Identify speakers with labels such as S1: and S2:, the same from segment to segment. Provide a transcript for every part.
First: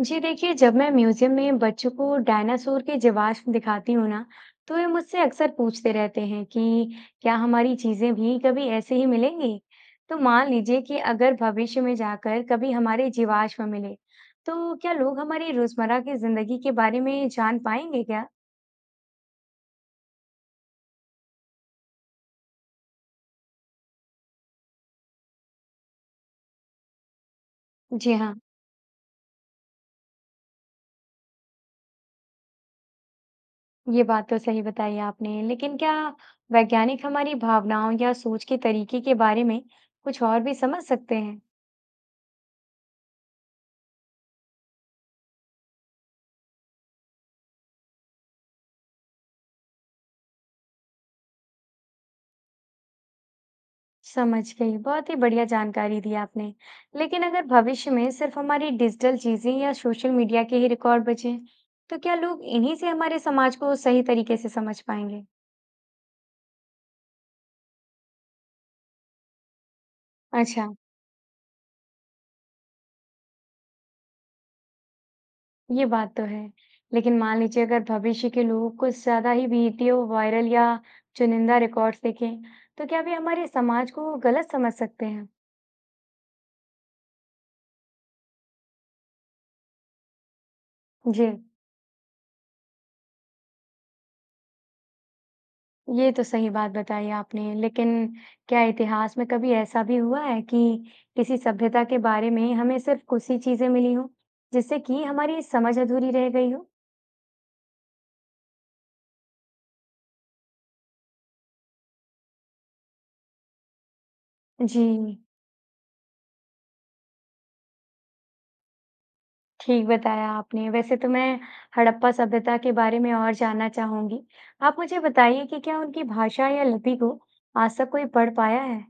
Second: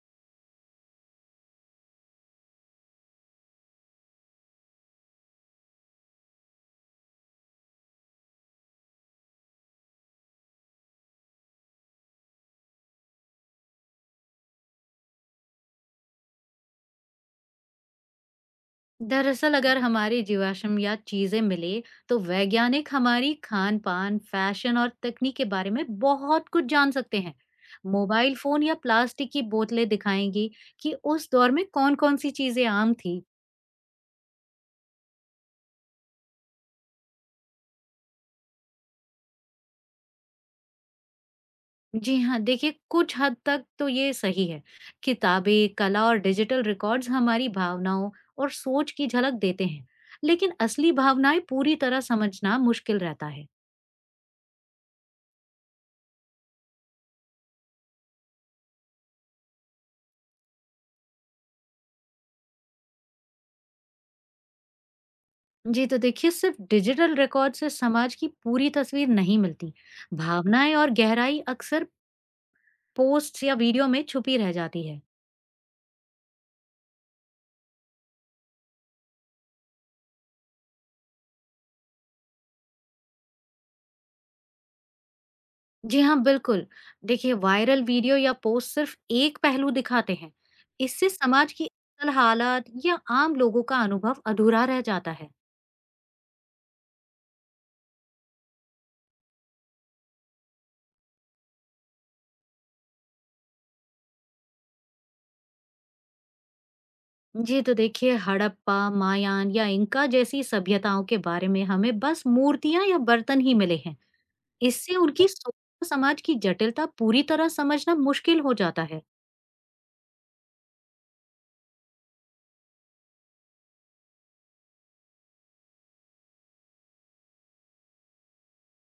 S1: जी देखिए, जब मैं म्यूजियम में बच्चों को डायनासोर के जीवाश्म दिखाती हूँ ना, तो वे मुझसे अक्सर पूछते रहते हैं कि क्या हमारी चीजें भी कभी ऐसे ही मिलेंगी। तो मान लीजिए कि अगर भविष्य में जाकर कभी हमारे जीवाश्म मिले, तो क्या लोग हमारी रोजमर्रा की जिंदगी के बारे में जान पाएंगे क्या?
S2: दरअसल अगर हमारी जीवाश्म या चीजें मिले तो वैज्ञानिक हमारी खान पान फैशन और तकनीक के बारे में बहुत कुछ जान सकते हैं।
S1: जी हाँ।
S2: मोबाइल फोन या प्लास्टिक की बोतलें दिखाएंगी कि उस दौर में कौन कौन सी चीजें आम थी।
S1: ये बात तो सही बताई आपने, लेकिन क्या वैज्ञानिक हमारी भावनाओं या सोच के तरीके के बारे में कुछ और भी समझ सकते हैं?
S2: जी हाँ, देखिए कुछ हद तक तो ये सही है। किताबें कला और डिजिटल रिकॉर्ड्स हमारी भावनाओं और सोच की झलक देते हैं, लेकिन असली भावनाएं पूरी तरह समझना मुश्किल रहता है।
S1: समझ गई, बहुत ही बढ़िया जानकारी दी आपने। लेकिन अगर भविष्य में सिर्फ हमारी डिजिटल चीजें या सोशल मीडिया के ही रिकॉर्ड बचे, तो क्या लोग इन्हीं से हमारे समाज को सही तरीके से समझ पाएंगे?
S2: जी, तो देखिए सिर्फ डिजिटल रिकॉर्ड से समाज की पूरी तस्वीर नहीं मिलती।
S1: अच्छा।
S2: भावनाएँ और गहराई अक्सर पोस्ट्स या वीडियो में छुपी रह जाती है।
S1: ये बात तो है, लेकिन मान लीजिए अगर भविष्य के लोग कुछ ज्यादा ही वीडियो वायरल या चुनिंदा रिकॉर्ड्स देखें, तो क्या वे हमारे समाज को गलत समझ सकते हैं?
S2: जी हाँ, बिल्कुल। देखिए वायरल वीडियो या पोस्ट सिर्फ एक पहलू दिखाते हैं। इससे
S1: जी।
S2: समाज की असल हालात या आम लोगों का अनुभव अधूरा रह जाता है।
S1: ये तो सही बात बताई आपने। लेकिन क्या इतिहास में कभी ऐसा भी हुआ है कि किसी सभ्यता के बारे में हमें सिर्फ़ कुछ ही चीज़ें मिली हों, जिससे कि हमारी समझ अधूरी रह गई हो?
S2: जी, तो देखिए हड़प्पा, मायान या इंका जैसी सभ्यताओं के बारे में हमें बस मूर्तियाँ या बर्तन ही मिले हैं। इससे
S1: जी,
S2: उनकी सोच और समाज की जटिलता पूरी तरह समझना मुश्किल हो जाता है।
S1: ठीक बताया आपने। वैसे तो मैं हड़प्पा सभ्यता के बारे में और जानना चाहूँगी। आप मुझे बताइए कि क्या उनकी भाषा या लिपि को आज तक कोई पढ़ पाया है?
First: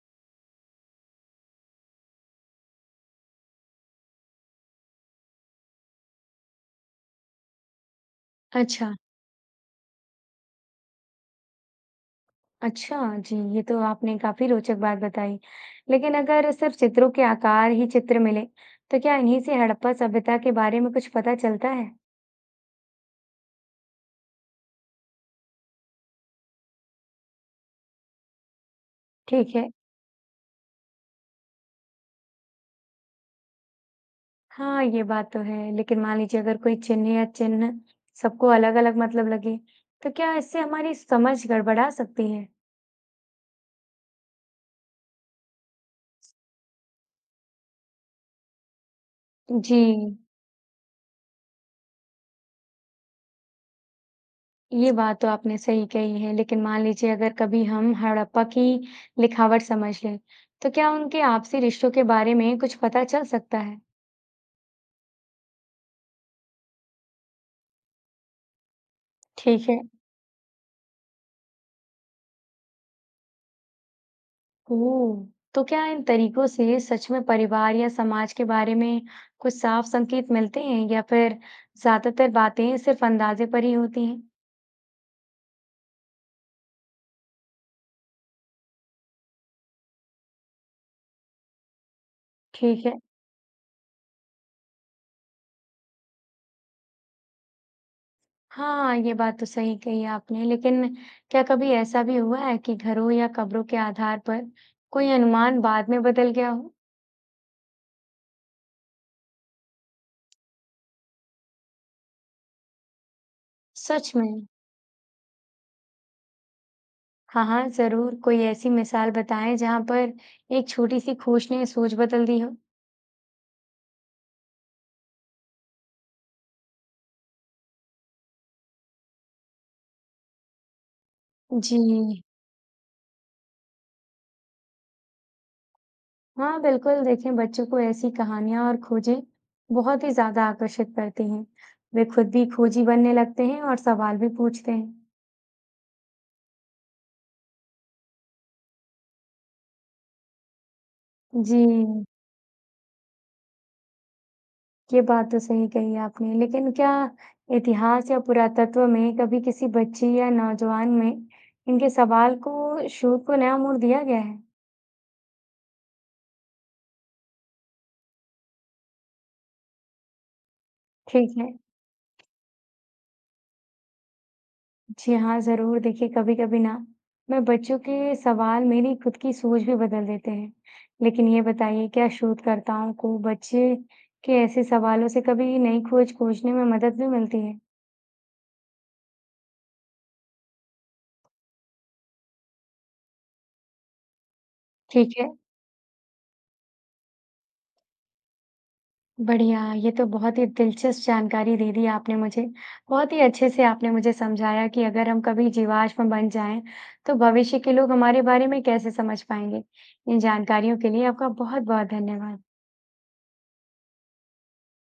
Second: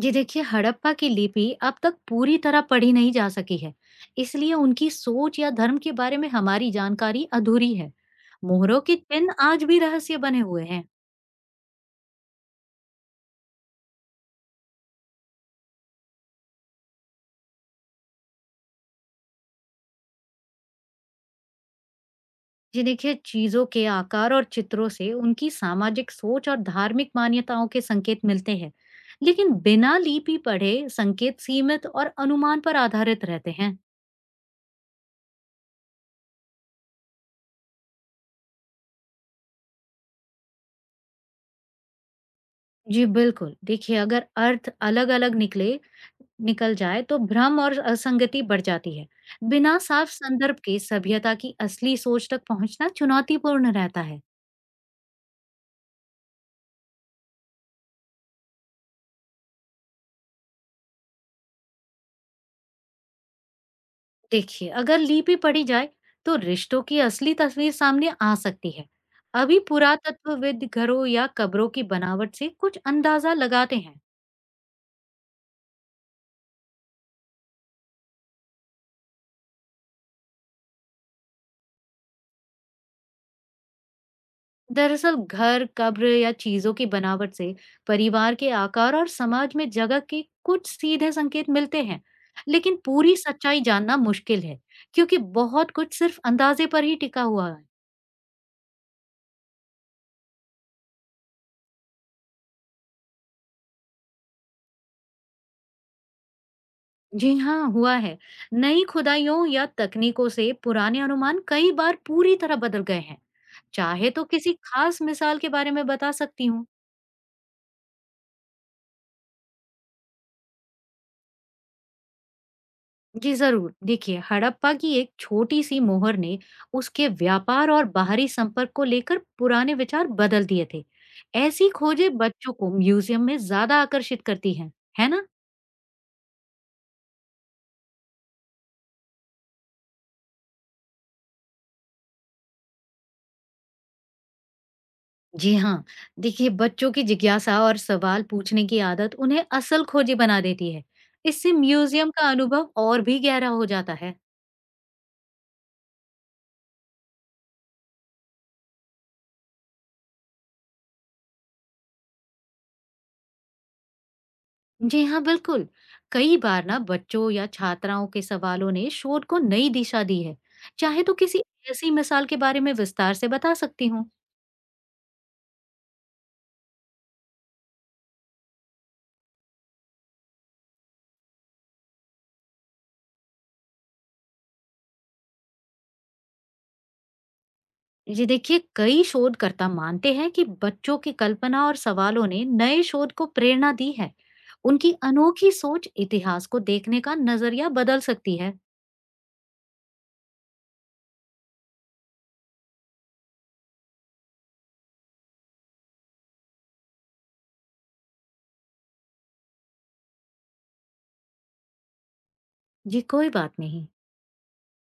S2: जी देखिए हड़प्पा की लिपि अब तक पूरी तरह पढ़ी नहीं जा सकी है, इसलिए उनकी सोच या धर्म के बारे में हमारी जानकारी अधूरी है। मोहरों
S1: अच्छा।
S2: के चिन्ह आज भी रहस्य बने हुए हैं।
S1: अच्छा, जी, ये तो आपने काफ़ी रोचक बात बताई। लेकिन अगर सिर्फ चित्रों के आकार ही चित्र मिले, तो क्या इन्हीं से हड़प्पा सभ्यता के बारे में कुछ पता चलता है?
S2: जी देखिए चीजों के आकार और चित्रों से उनकी सामाजिक सोच और धार्मिक मान्यताओं के संकेत मिलते हैं, लेकिन
S1: ठीक है।
S2: बिना लिपि पढ़े संकेत सीमित और अनुमान पर आधारित रहते हैं।
S1: हाँ, ये बात तो है। लेकिन मान लीजिए अगर कोई चिन्ह या चिन्ह सबको अलग-अलग मतलब लगे, तो क्या इससे हमारी समझ गड़बड़ा सकती है?
S2: जी, बिल्कुल। देखिए, अगर अर्थ अलग-अलग निकल जाए तो भ्रम और असंगति बढ़ जाती है। बिना
S1: जी।
S2: साफ संदर्भ के सभ्यता की असली सोच तक पहुँचना चुनौतीपूर्ण रहता है।
S1: ये बात तो आपने सही कही है। लेकिन मान लीजिए अगर कभी हम हड़प्पा की लिखावट समझ लें, तो क्या उनके आपसी रिश्तों के बारे में कुछ पता चल सकता है?
S2: देखिए, अगर लिपि पढ़ी जाए तो रिश्तों की असली तस्वीर सामने आ सकती है। अभी
S1: ठीक है।
S2: पुरातत्वविद घरों या कब्रों की बनावट से कुछ अंदाजा लगाते हैं।
S1: ओह! तो क्या इन तरीकों से सच में परिवार या समाज के बारे में कुछ साफ संकेत मिलते हैं या फिर ज्यादातर बातें सिर्फ अंदाजे पर ही होती हैं?
S2: दरअसल घर कब्र या चीजों की बनावट से परिवार के आकार और समाज में जगह के कुछ सीधे संकेत मिलते हैं, लेकिन
S1: ठीक है।
S2: पूरी सच्चाई जानना मुश्किल है क्योंकि बहुत कुछ सिर्फ अंदाजे पर ही टिका हुआ है।
S1: हाँ, ये बात तो सही कही आपने, लेकिन क्या कभी ऐसा भी हुआ है कि घरों या कब्रों के आधार पर कोई अनुमान बाद में बदल गया हो?
S2: जी हाँ, हुआ है। नई खुदाइयों या तकनीकों से पुराने अनुमान कई बार पूरी तरह बदल गए हैं। चाहे
S1: सच
S2: तो
S1: में?
S2: किसी खास मिसाल के बारे में बता सकती हूँ।
S1: हाँ, हाँ, ज़रूर। कोई ऐसी मिसाल बताएँ जहाँ पर एक छोटी-सी खोज ने सोच बदल दी हो?
S2: जी जरूर, देखिए हड़प्पा की एक छोटी सी मोहर ने उसके व्यापार और बाहरी संपर्क को लेकर पुराने विचार बदल दिए थे। ऐसी
S1: जी।
S2: खोजें बच्चों को म्यूजियम में ज्यादा आकर्षित करती हैं, है ना।
S1: हाँ बिल्कुल, देखें बच्चों को ऐसी कहानियां और खोजें बहुत ही ज्यादा आकर्षित करती हैं। वे खुद भी खोजी बनने लगते हैं और सवाल भी पूछते हैं।
S2: जी हाँ, देखिए बच्चों की जिज्ञासा और सवाल पूछने की आदत उन्हें असल खोजी बना देती है। इससे
S1: जी।
S2: म्यूजियम का अनुभव और भी गहरा हो जाता है।
S1: ये बात तो सही कही आपने, लेकिन क्या इतिहास या पुरातत्व में कभी किसी बच्ची या नौजवान में इनके सवाल को शोध को नया मोड़ दिया गया है?
S2: जी हाँ, बिल्कुल। कई बार ना बच्चों या छात्राओं के सवालों ने शोध को नई दिशा दी है। चाहे तो
S1: ठीक
S2: किसी
S1: है।
S2: ऐसी मिसाल के बारे में विस्तार से बता सकती हूँ।
S1: जी हाँ, ज़रूर। देखिए, कभी-कभी ना मैं बच्चों के सवाल मेरी खुद की सोच भी बदल देते हैं। लेकिन ये बताइए, क्या शोधकर्ताओं को बच्चे के ऐसे सवालों से कभी नई खोज खोजने में मदद भी मिलती है?
S2: जी देखिए, कई शोधकर्ता मानते हैं कि बच्चों की कल्पना और सवालों ने नए शोध को प्रेरणा दी है। उनकी
S1: ठीक है,
S2: अनोखी सोच इतिहास को देखने का नजरिया बदल सकती है।
S1: बढ़िया। ये तो बहुत ही दिलचस्प जानकारी दे दी आपने मुझे। बहुत ही अच्छे से आपने मुझे समझाया कि अगर हम कभी जीवाश्म बन जाएँ, तो भविष्य के लोग हमारे बारे में कैसे समझ पाएँगे। इन जानकारियों के लिए आपका बहुत-बहुत धन्यवाद।
S2: जी कोई बात नहीं।